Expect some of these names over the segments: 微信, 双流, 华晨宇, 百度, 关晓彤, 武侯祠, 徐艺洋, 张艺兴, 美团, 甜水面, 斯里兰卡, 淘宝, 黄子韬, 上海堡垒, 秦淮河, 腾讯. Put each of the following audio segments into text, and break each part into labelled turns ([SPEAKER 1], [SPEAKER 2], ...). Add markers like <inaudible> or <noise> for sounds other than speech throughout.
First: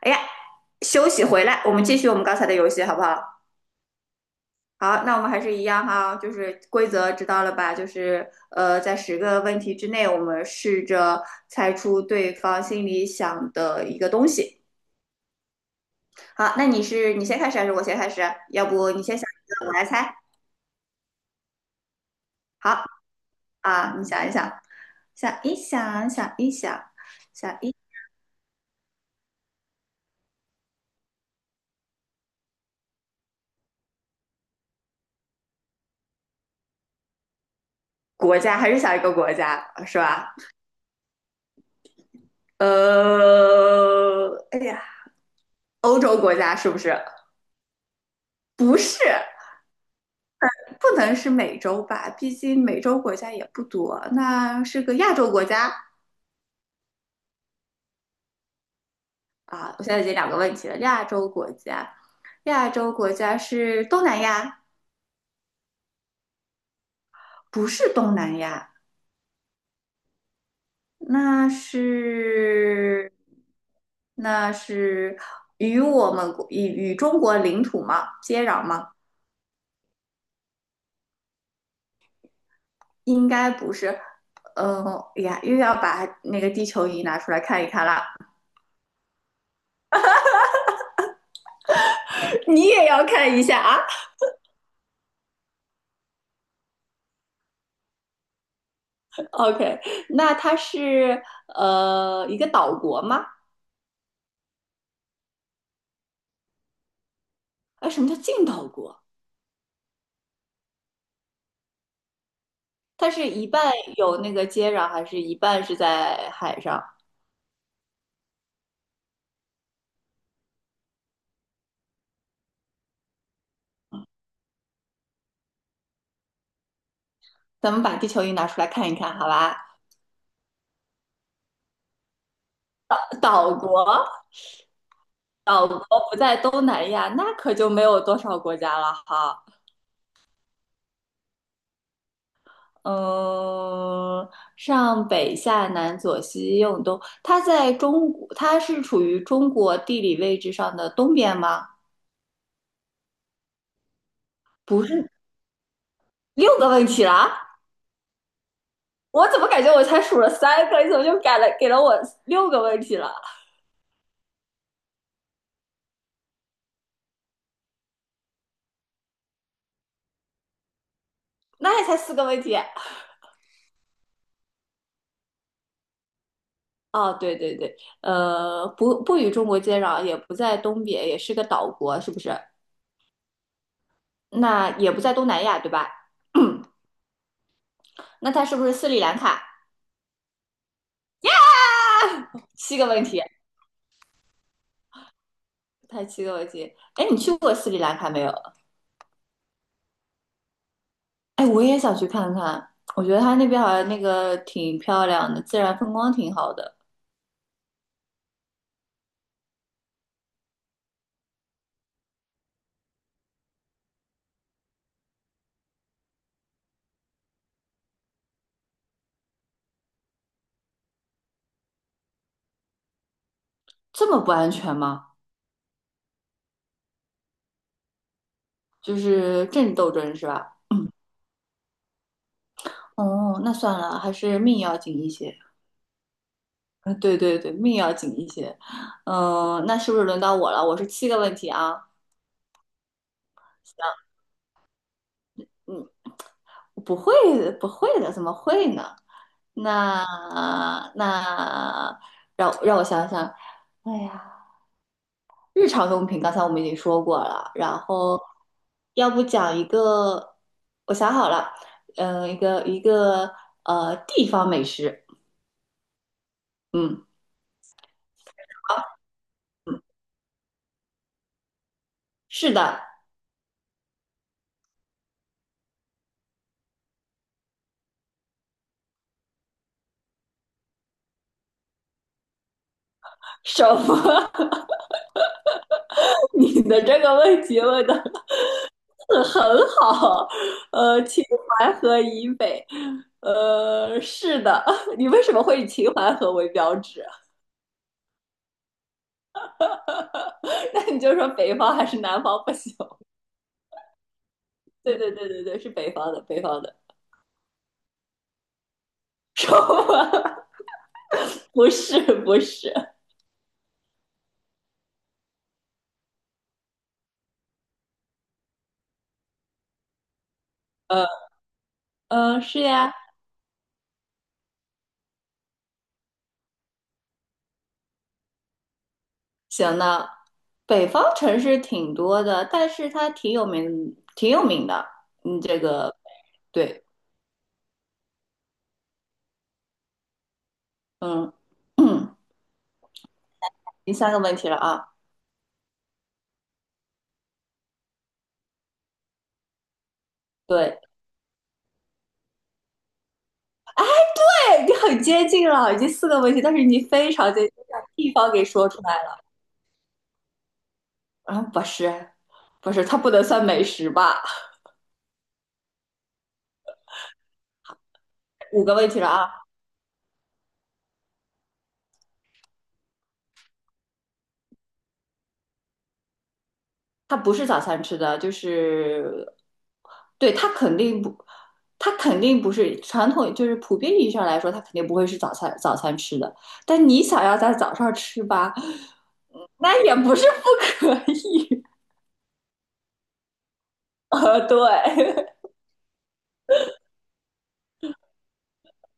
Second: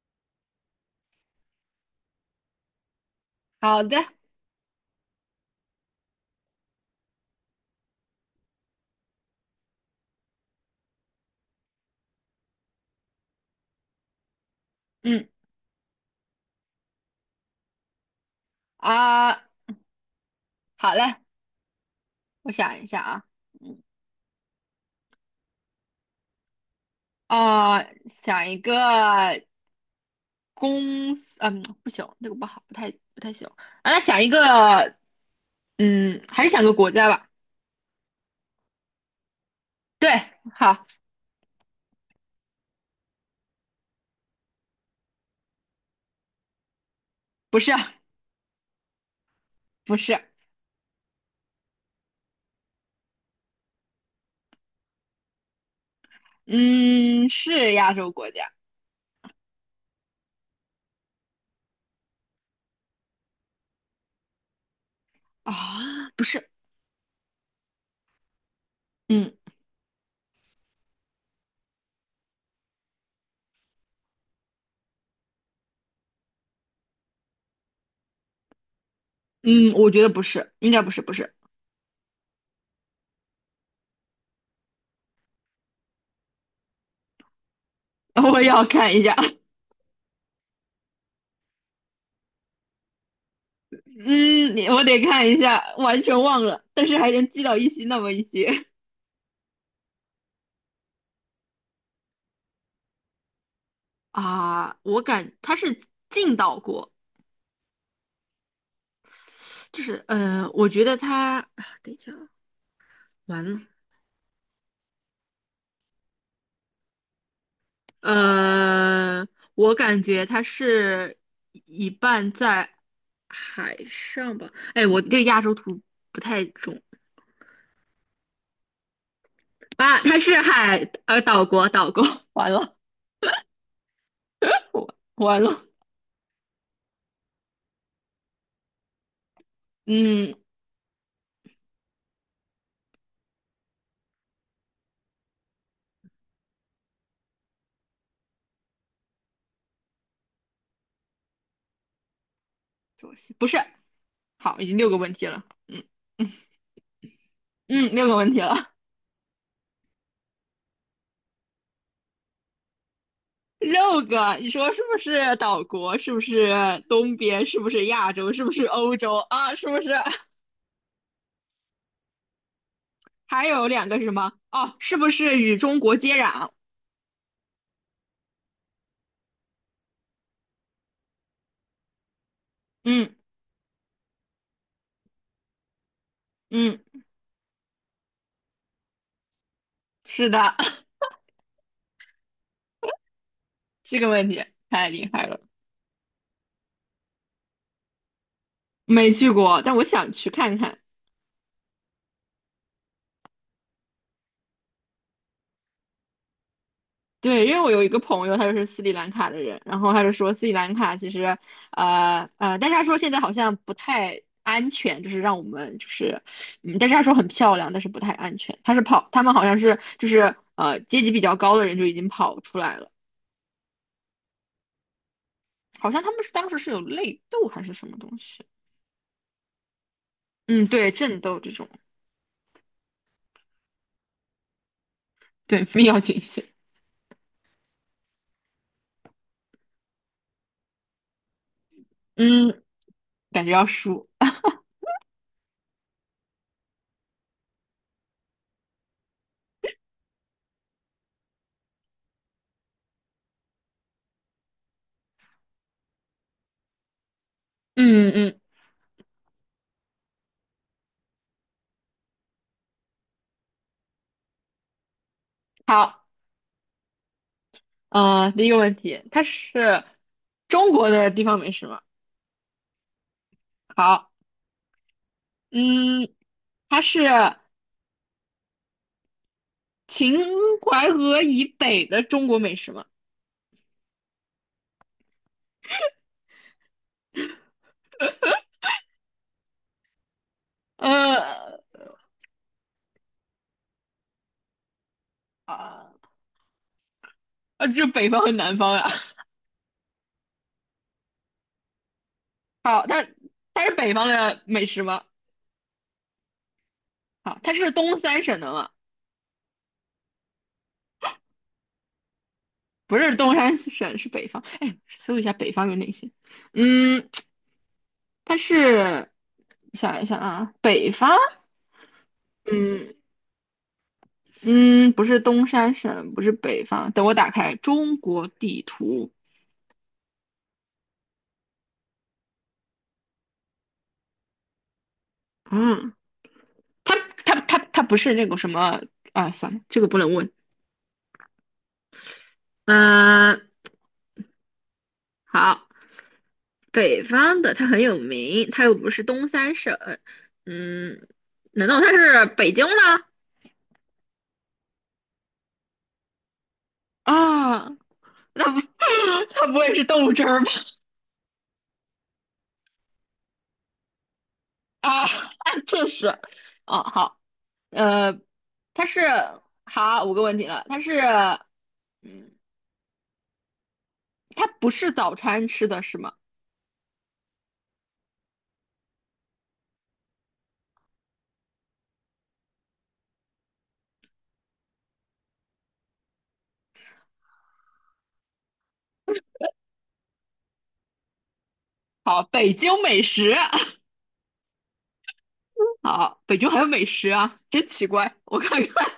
[SPEAKER 1] 哎呀，休息回来，我们继续我们刚才的游戏，好不好？
[SPEAKER 2] 好的，
[SPEAKER 1] 好，那我们还是一样哈，就是规则知道了吧？就是在10个问题之内，我们试着猜出对方心里想的一个东西。
[SPEAKER 2] 嗯
[SPEAKER 1] 好，那你先开始还是我先开始啊？要不你先想
[SPEAKER 2] 啊，
[SPEAKER 1] 一个，我来猜。
[SPEAKER 2] 好嘞，我想
[SPEAKER 1] 好
[SPEAKER 2] 一下啊，嗯
[SPEAKER 1] 啊，你想一想，想一想，想一想，想一
[SPEAKER 2] 啊，想一个公司，嗯，不行，这个不好，不太行。啊，那想一个，嗯，还是想个国家吧。
[SPEAKER 1] 国家还是想一个国家是
[SPEAKER 2] 对，
[SPEAKER 1] 吧？
[SPEAKER 2] 好，
[SPEAKER 1] 哎呀，欧洲国家是不是？
[SPEAKER 2] 不是
[SPEAKER 1] 不是。
[SPEAKER 2] 不是，
[SPEAKER 1] 不能是美洲吧，毕竟美洲国家也不多。那是个亚洲国家
[SPEAKER 2] 嗯，是亚洲国家
[SPEAKER 1] 啊，我现在已经两个问题了。亚洲国家，亚洲国家是东南亚，
[SPEAKER 2] 啊，不是，
[SPEAKER 1] 不是东南亚，
[SPEAKER 2] 嗯
[SPEAKER 1] 那是那是与我们国与与中国领土吗？接壤吗？
[SPEAKER 2] 嗯，我觉得不是，应该不是不是，
[SPEAKER 1] 应该不是。嗯、又要把那个地球仪拿出来看一看啦，
[SPEAKER 2] <laughs> 我要看一下，<laughs>
[SPEAKER 1] <laughs> 你也要看一下啊。
[SPEAKER 2] 嗯，我得看一下，完全忘了，但是还能记到一些那么一些。
[SPEAKER 1] OK,那它是一个岛国吗？
[SPEAKER 2] 啊，我感他是进到过，
[SPEAKER 1] 哎，什么叫近岛国？
[SPEAKER 2] 就是我觉得他，等一下啊，
[SPEAKER 1] 它是
[SPEAKER 2] 完
[SPEAKER 1] 一
[SPEAKER 2] 了，
[SPEAKER 1] 半有那个接壤，还是一半是在海上？
[SPEAKER 2] 呃，我感觉他是一半在海上吧，哎，我对亚洲图不太懂
[SPEAKER 1] 咱们把地球仪拿出来看一看，好吧？
[SPEAKER 2] 啊，他是岛国岛国，<laughs> 完了，
[SPEAKER 1] 岛国，
[SPEAKER 2] 我完了，
[SPEAKER 1] 岛国不在东南亚，那可就没有多少国家了哈。
[SPEAKER 2] 嗯，
[SPEAKER 1] 嗯，上北下南左西右东，它在中国，它是处于中国地理位置上的东边吗？
[SPEAKER 2] 左西不是，好，已经
[SPEAKER 1] 不
[SPEAKER 2] 六个
[SPEAKER 1] 是，
[SPEAKER 2] 问题了，嗯嗯
[SPEAKER 1] 六个问题了啊。
[SPEAKER 2] 嗯，六个问题了，
[SPEAKER 1] 我怎么感觉我才数了三个，你怎么就改了给了我六个问题了？
[SPEAKER 2] 六个，你说是不是岛国？是不是东边？是不是亚洲？是不是欧洲啊？是不是
[SPEAKER 1] 那也才四个问题
[SPEAKER 2] 还有两个是什么？哦，是不是与中国接壤？
[SPEAKER 1] 啊！对对对，不与中国接壤，也不在东边，也是个岛国，是不是？
[SPEAKER 2] 嗯
[SPEAKER 1] 那也不在东南亚，对吧？
[SPEAKER 2] 嗯，
[SPEAKER 1] <clears throat> 那它是不是斯里兰卡？
[SPEAKER 2] 是的，<laughs>
[SPEAKER 1] 七个问题，
[SPEAKER 2] 这个问题太厉害了，
[SPEAKER 1] 它七个问题。哎，你去过斯里兰卡没有？
[SPEAKER 2] 没去过，但我想去看看。
[SPEAKER 1] 哎，我也想去看看，我觉得它那边好像那个挺漂亮的，自然风光挺好的。
[SPEAKER 2] 对，因为我有一个朋友，他就是斯里兰卡的人，然后他就说斯里兰卡其实，但是他说现在好像不太安全，就是让我们就是，嗯，但是他说很漂亮，但是不太安全。他是跑，他们好像是就是阶级比较高的人就已经跑出来了，
[SPEAKER 1] 这么不安全吗？
[SPEAKER 2] 好像他们是当时是有内斗还是什么东西，
[SPEAKER 1] 就是政治斗争是吧？
[SPEAKER 2] 嗯，对，战斗这种，
[SPEAKER 1] 哦，那算了，还是命要紧一些。
[SPEAKER 2] 对，必要谨慎，
[SPEAKER 1] 嗯，对对对，命要紧一些。嗯，那是不是轮到我了？我是七个问题啊。
[SPEAKER 2] 嗯，感觉要输，
[SPEAKER 1] 嗯，不会不会的，怎么会呢？那那让我想想，哎呀，日常用品刚才我们已经说过了，然
[SPEAKER 2] 嗯
[SPEAKER 1] 后
[SPEAKER 2] 嗯，
[SPEAKER 1] 要不讲一个，我想好了，一个地方美食，
[SPEAKER 2] 好，
[SPEAKER 1] 嗯，
[SPEAKER 2] 第一个问题，它是中国的地方美食吗？
[SPEAKER 1] 是的，
[SPEAKER 2] 好。嗯，它是秦淮河以北的中国美食吗？
[SPEAKER 1] 什么？<laughs> 你的这个问题问的 <laughs> 嗯，很好，
[SPEAKER 2] 呃
[SPEAKER 1] 秦淮河以北，是的，<laughs> 你为什么会以
[SPEAKER 2] 啊
[SPEAKER 1] 秦淮河为标志啊？
[SPEAKER 2] 这是北方和南方呀、<laughs>
[SPEAKER 1] <laughs> 那你就说北方还是南方不行？
[SPEAKER 2] 它是北方的美食
[SPEAKER 1] 对
[SPEAKER 2] 吗？
[SPEAKER 1] 对对对对，是北方的，北方的，
[SPEAKER 2] 好，它是东三省的吗？
[SPEAKER 1] <laughs> 说吧，不是不是，
[SPEAKER 2] 不是东三省，是北方。哎，搜一下北方有哪些？嗯，它是想一下啊，北
[SPEAKER 1] 呃
[SPEAKER 2] 方，
[SPEAKER 1] 是
[SPEAKER 2] 嗯
[SPEAKER 1] 呀，
[SPEAKER 2] 嗯，不是东三省，不是北方。等我打开中国地图，
[SPEAKER 1] 行呢，北方城市挺多的，但是它挺有名，挺有名的，嗯，这
[SPEAKER 2] 嗯，
[SPEAKER 1] 个对，
[SPEAKER 2] 它它不是那个什么啊？算了，这个不能问。
[SPEAKER 1] 嗯嗯，
[SPEAKER 2] 嗯，
[SPEAKER 1] <clears throat> 第三个问题了啊，
[SPEAKER 2] 好，北方的它很有名，它又不是东三省，
[SPEAKER 1] 对。
[SPEAKER 2] 嗯，难道它是北京吗？
[SPEAKER 1] 哎你很接近了，已经四个问题，但是你非常接近，
[SPEAKER 2] 啊，
[SPEAKER 1] 把地方给
[SPEAKER 2] 那不，
[SPEAKER 1] 说出来了。
[SPEAKER 2] <laughs> 它不会是豆汁儿吧？
[SPEAKER 1] 啊，不是，不是，它不能算美食吧？
[SPEAKER 2] 啊，<laughs> 这是，哦，好，呃，
[SPEAKER 1] 五个
[SPEAKER 2] 它
[SPEAKER 1] 问题
[SPEAKER 2] 是，
[SPEAKER 1] 了啊，
[SPEAKER 2] 好，五个问题了，它是，嗯，它不是早餐吃的是吗？
[SPEAKER 1] 它不是早餐吃的，就是，对，它肯定不是传统，就是普遍意义上来说，它肯定不会是早餐吃的。但你想要在早上吃吧，那也不是不可以。
[SPEAKER 2] 好，北京美食，
[SPEAKER 1] <laughs> 对，
[SPEAKER 2] <laughs> 好，北京还有美食啊，真奇怪，我看看，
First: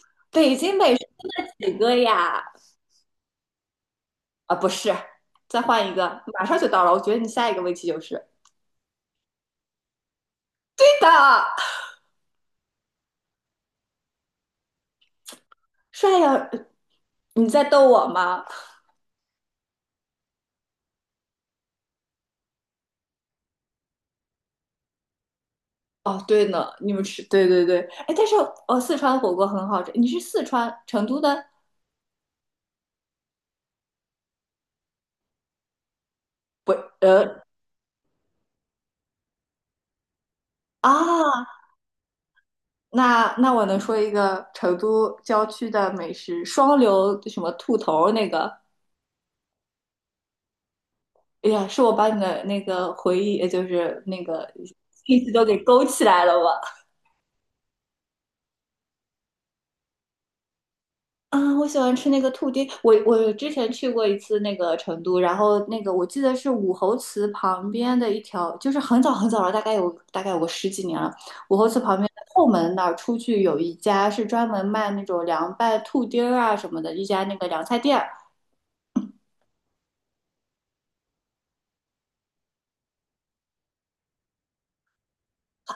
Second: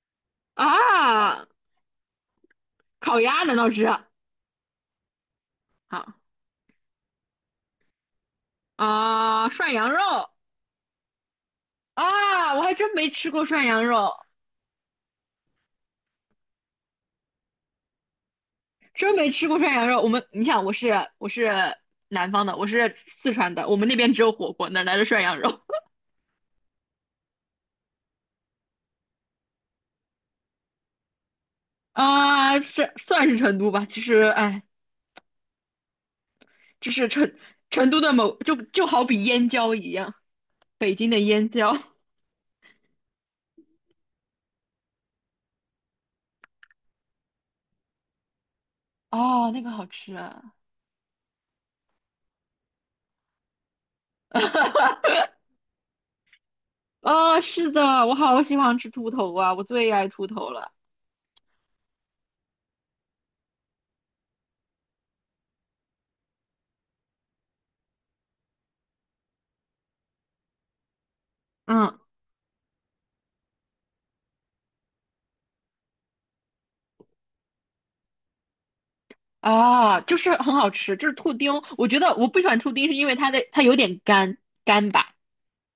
[SPEAKER 1] <laughs> 北
[SPEAKER 2] <laughs>
[SPEAKER 1] 京美食就
[SPEAKER 2] 啊，
[SPEAKER 1] 那几个呀，
[SPEAKER 2] 烤鸭难道是？
[SPEAKER 1] 啊，不是，再换一
[SPEAKER 2] 好，
[SPEAKER 1] 个，马上就到了。我觉得你下一个问题就是
[SPEAKER 2] 啊，涮羊肉
[SPEAKER 1] 对的，
[SPEAKER 2] 啊，我还真没吃过涮羊肉，
[SPEAKER 1] 帅呀！你在逗我吗？
[SPEAKER 2] 真没吃过涮羊肉。我们，你想，我是南方的，我是四川的，我们那边只有火锅，哪来的涮羊肉
[SPEAKER 1] 哦，对呢，你们吃，对对对，哎，但是哦，四川火锅很好吃。你是四川成都的？
[SPEAKER 2] <laughs> 啊？是算是成都吧，其实哎，
[SPEAKER 1] 不，
[SPEAKER 2] 就是成
[SPEAKER 1] 呃
[SPEAKER 2] 成都的某就好比燕郊一样，北京的燕
[SPEAKER 1] 啊，
[SPEAKER 2] 郊。
[SPEAKER 1] 那我能说一个成都郊区的美食，双流什么兔头那个？
[SPEAKER 2] 哦，那个好吃啊！
[SPEAKER 1] 哎呀，是我把你的那个回忆，也就是那个信息都给勾起来了吧？
[SPEAKER 2] 哦是的，我好喜欢吃兔头啊，我最爱兔头了。
[SPEAKER 1] 啊，我喜欢吃那个兔丁。我之前去过一次那个成都，然后那个我记得是武侯祠旁边的一条，就是很早很早了，大概有个十几年了。武侯祠旁
[SPEAKER 2] 嗯。
[SPEAKER 1] 边的后门那儿出去有一家是专门卖那种凉拌兔丁儿啊什么的，一家那个凉菜店儿。
[SPEAKER 2] 啊，就是很好吃，就是兔丁。我觉得我不喜欢兔丁，是因为它有点干吧。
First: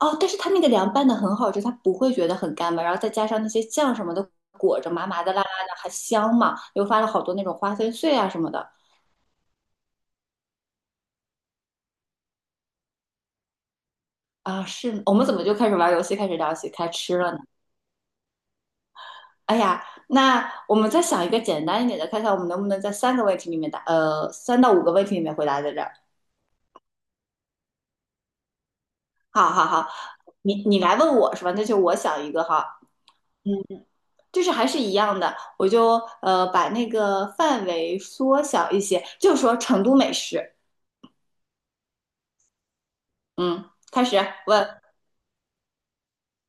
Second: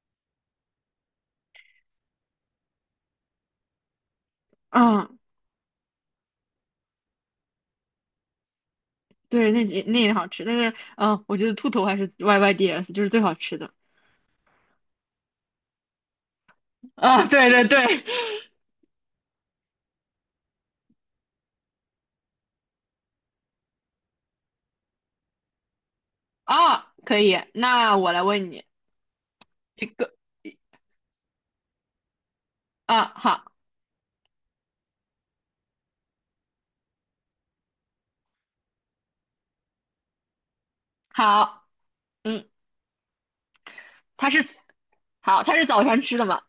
[SPEAKER 1] 哦，但是它那个凉拌的很好吃，它不会觉得很干巴，然后再加上那些酱什么的裹着，麻
[SPEAKER 2] 嗯，
[SPEAKER 1] 麻的、辣辣的，还香嘛，又发了好多那种花生碎啊什么的。
[SPEAKER 2] 对，那也好吃，但是我觉得兔头还是 YYDS 就是最好吃的。
[SPEAKER 1] 啊，是，我们怎么就开始玩游戏，开始聊起开
[SPEAKER 2] <laughs>
[SPEAKER 1] 吃
[SPEAKER 2] 啊，
[SPEAKER 1] 了呢？
[SPEAKER 2] 对对对，
[SPEAKER 1] 哎呀，那我们再想一个简单一点的，看看我们能不能在三个问题里面答，三到五个问题里面回答在这儿。
[SPEAKER 2] 啊，可以。那我来问你
[SPEAKER 1] 好好
[SPEAKER 2] 一
[SPEAKER 1] 好，
[SPEAKER 2] 个，
[SPEAKER 1] 你来问我是吧？那就我想一个哈，
[SPEAKER 2] 啊，好，
[SPEAKER 1] 就是还是一样的，我就把那个范围缩小一些，就说成都美食。
[SPEAKER 2] 好，嗯，
[SPEAKER 1] 嗯，开始
[SPEAKER 2] 它是
[SPEAKER 1] 问
[SPEAKER 2] 好，它是早上吃的吗？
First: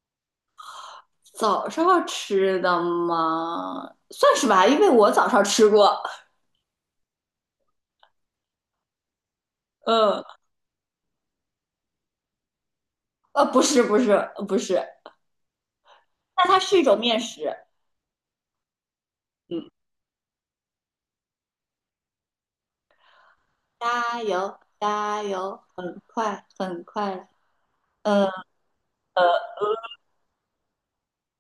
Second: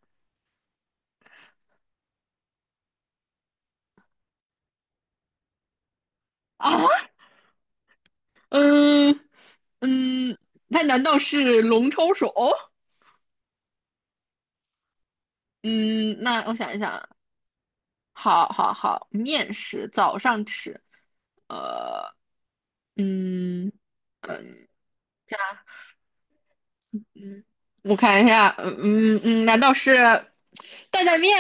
[SPEAKER 1] 早上吃的吗？算是吧，因为我早上吃过。
[SPEAKER 2] 啊，嗯
[SPEAKER 1] 嗯，
[SPEAKER 2] 嗯，它难道是龙抄手？
[SPEAKER 1] 不是不是不是，
[SPEAKER 2] 嗯，那
[SPEAKER 1] 那
[SPEAKER 2] 我
[SPEAKER 1] 它
[SPEAKER 2] 想
[SPEAKER 1] 是
[SPEAKER 2] 一
[SPEAKER 1] 一
[SPEAKER 2] 想
[SPEAKER 1] 种
[SPEAKER 2] 啊，
[SPEAKER 1] 面食。
[SPEAKER 2] 好好好，面
[SPEAKER 1] 嗯。
[SPEAKER 2] 食早上吃。呃，嗯
[SPEAKER 1] 加油，
[SPEAKER 2] 嗯，
[SPEAKER 1] 加
[SPEAKER 2] 看
[SPEAKER 1] 油，很快，很快。
[SPEAKER 2] 嗯，我看一
[SPEAKER 1] 呃
[SPEAKER 2] 下，嗯嗯，难道是担担面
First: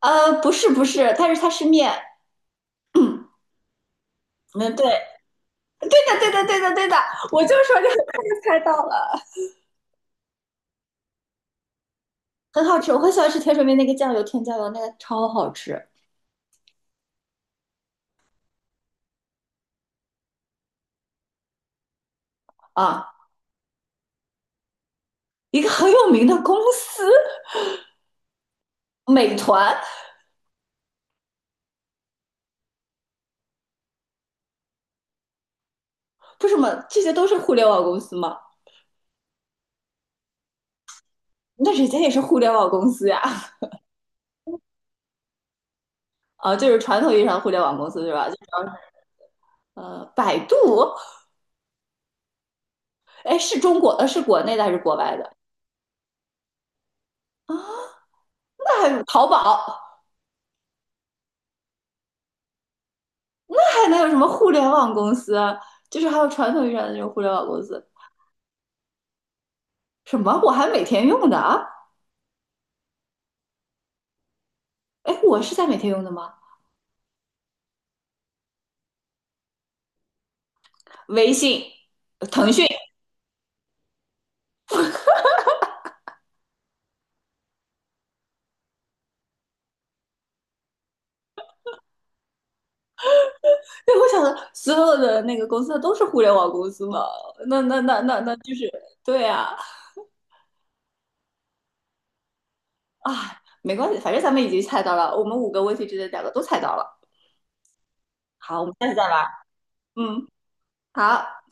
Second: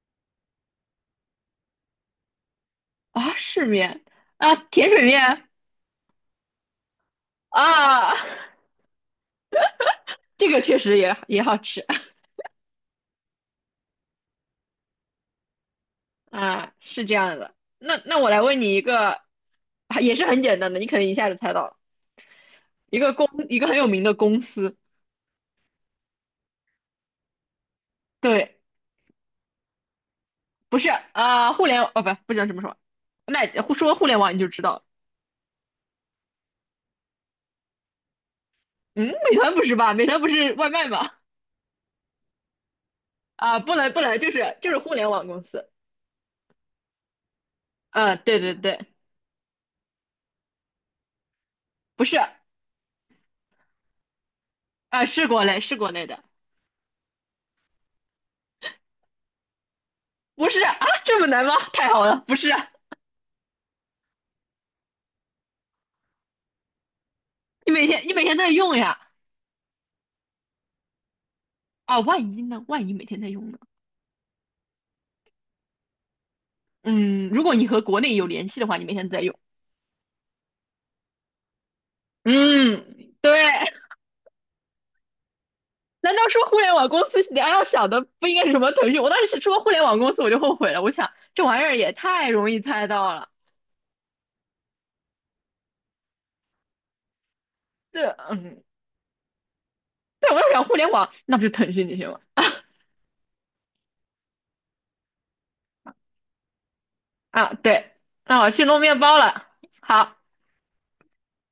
[SPEAKER 1] 不是不是，它是面。<clears throat> 嗯，
[SPEAKER 2] 啊？是面啊，
[SPEAKER 1] 对，对
[SPEAKER 2] 甜水面
[SPEAKER 1] 的，对的，对的，对的，我就说你很
[SPEAKER 2] 啊，
[SPEAKER 1] 快
[SPEAKER 2] <laughs>
[SPEAKER 1] 就猜到了，
[SPEAKER 2] 这个确实也好吃
[SPEAKER 1] 很好吃。我很喜欢吃甜水面那个酱油，甜酱油那个超好吃
[SPEAKER 2] 啊，是这样的。那我来问你一个，啊也是很简单的，你可能一下就猜到了，
[SPEAKER 1] 啊！
[SPEAKER 2] 一个很有名的公司，
[SPEAKER 1] 一个很有名的公司，
[SPEAKER 2] 对，
[SPEAKER 1] 美团，
[SPEAKER 2] 不是啊，互联网哦，不知道什么说，那说互联网你就知道了
[SPEAKER 1] 不是吗？这些都是互联网公司吗？
[SPEAKER 2] 嗯，美团不是吧？美团不是外卖吗？
[SPEAKER 1] 那人家也是互联网公司呀，
[SPEAKER 2] 啊，不能不能，就是互联网公司。
[SPEAKER 1] 啊，就是传统意义上的互联网公司对
[SPEAKER 2] 嗯，
[SPEAKER 1] 吧？就
[SPEAKER 2] 对
[SPEAKER 1] 主
[SPEAKER 2] 对
[SPEAKER 1] 要
[SPEAKER 2] 对，
[SPEAKER 1] 是百度，
[SPEAKER 2] 不是，
[SPEAKER 1] 哎，是中国呃是国内的还是国
[SPEAKER 2] 啊，
[SPEAKER 1] 外
[SPEAKER 2] 是
[SPEAKER 1] 的？
[SPEAKER 2] 国内是国内的，
[SPEAKER 1] 淘宝
[SPEAKER 2] 不是啊，这么难吗？太好了，不是，
[SPEAKER 1] 还能有什么互联网公司，就是还有传统意义上的那种互联网公
[SPEAKER 2] 你
[SPEAKER 1] 司。
[SPEAKER 2] 每天你每天在用呀，
[SPEAKER 1] 什么？我还每天用的啊？
[SPEAKER 2] 啊，万一呢？万一每天在用呢？
[SPEAKER 1] 哎，我是在每天用的吗？
[SPEAKER 2] 嗯，如果你和国内有联系的话，你每天在用。
[SPEAKER 1] 微信、腾讯，
[SPEAKER 2] 嗯，对。难道说互联网公司你要想的不应该是什么腾讯？我当时说互联网公司我就后悔了，我想这玩意儿也太容易猜到了。
[SPEAKER 1] 对，我想的所有的那个公司都是互联网公司嘛？那那那
[SPEAKER 2] 对，
[SPEAKER 1] 那那就
[SPEAKER 2] 嗯，
[SPEAKER 1] 是对啊。
[SPEAKER 2] 对，我要想互联网，那不是腾讯那些吗？
[SPEAKER 1] 啊，没关系，反正咱们已经猜到了，我们五个问题之内两个都猜到了。
[SPEAKER 2] 啊，对，那我
[SPEAKER 1] 好，
[SPEAKER 2] 去
[SPEAKER 1] 我们
[SPEAKER 2] 弄
[SPEAKER 1] 下次
[SPEAKER 2] 面
[SPEAKER 1] 再
[SPEAKER 2] 包
[SPEAKER 1] 玩。
[SPEAKER 2] 了。好，
[SPEAKER 1] 嗯，好。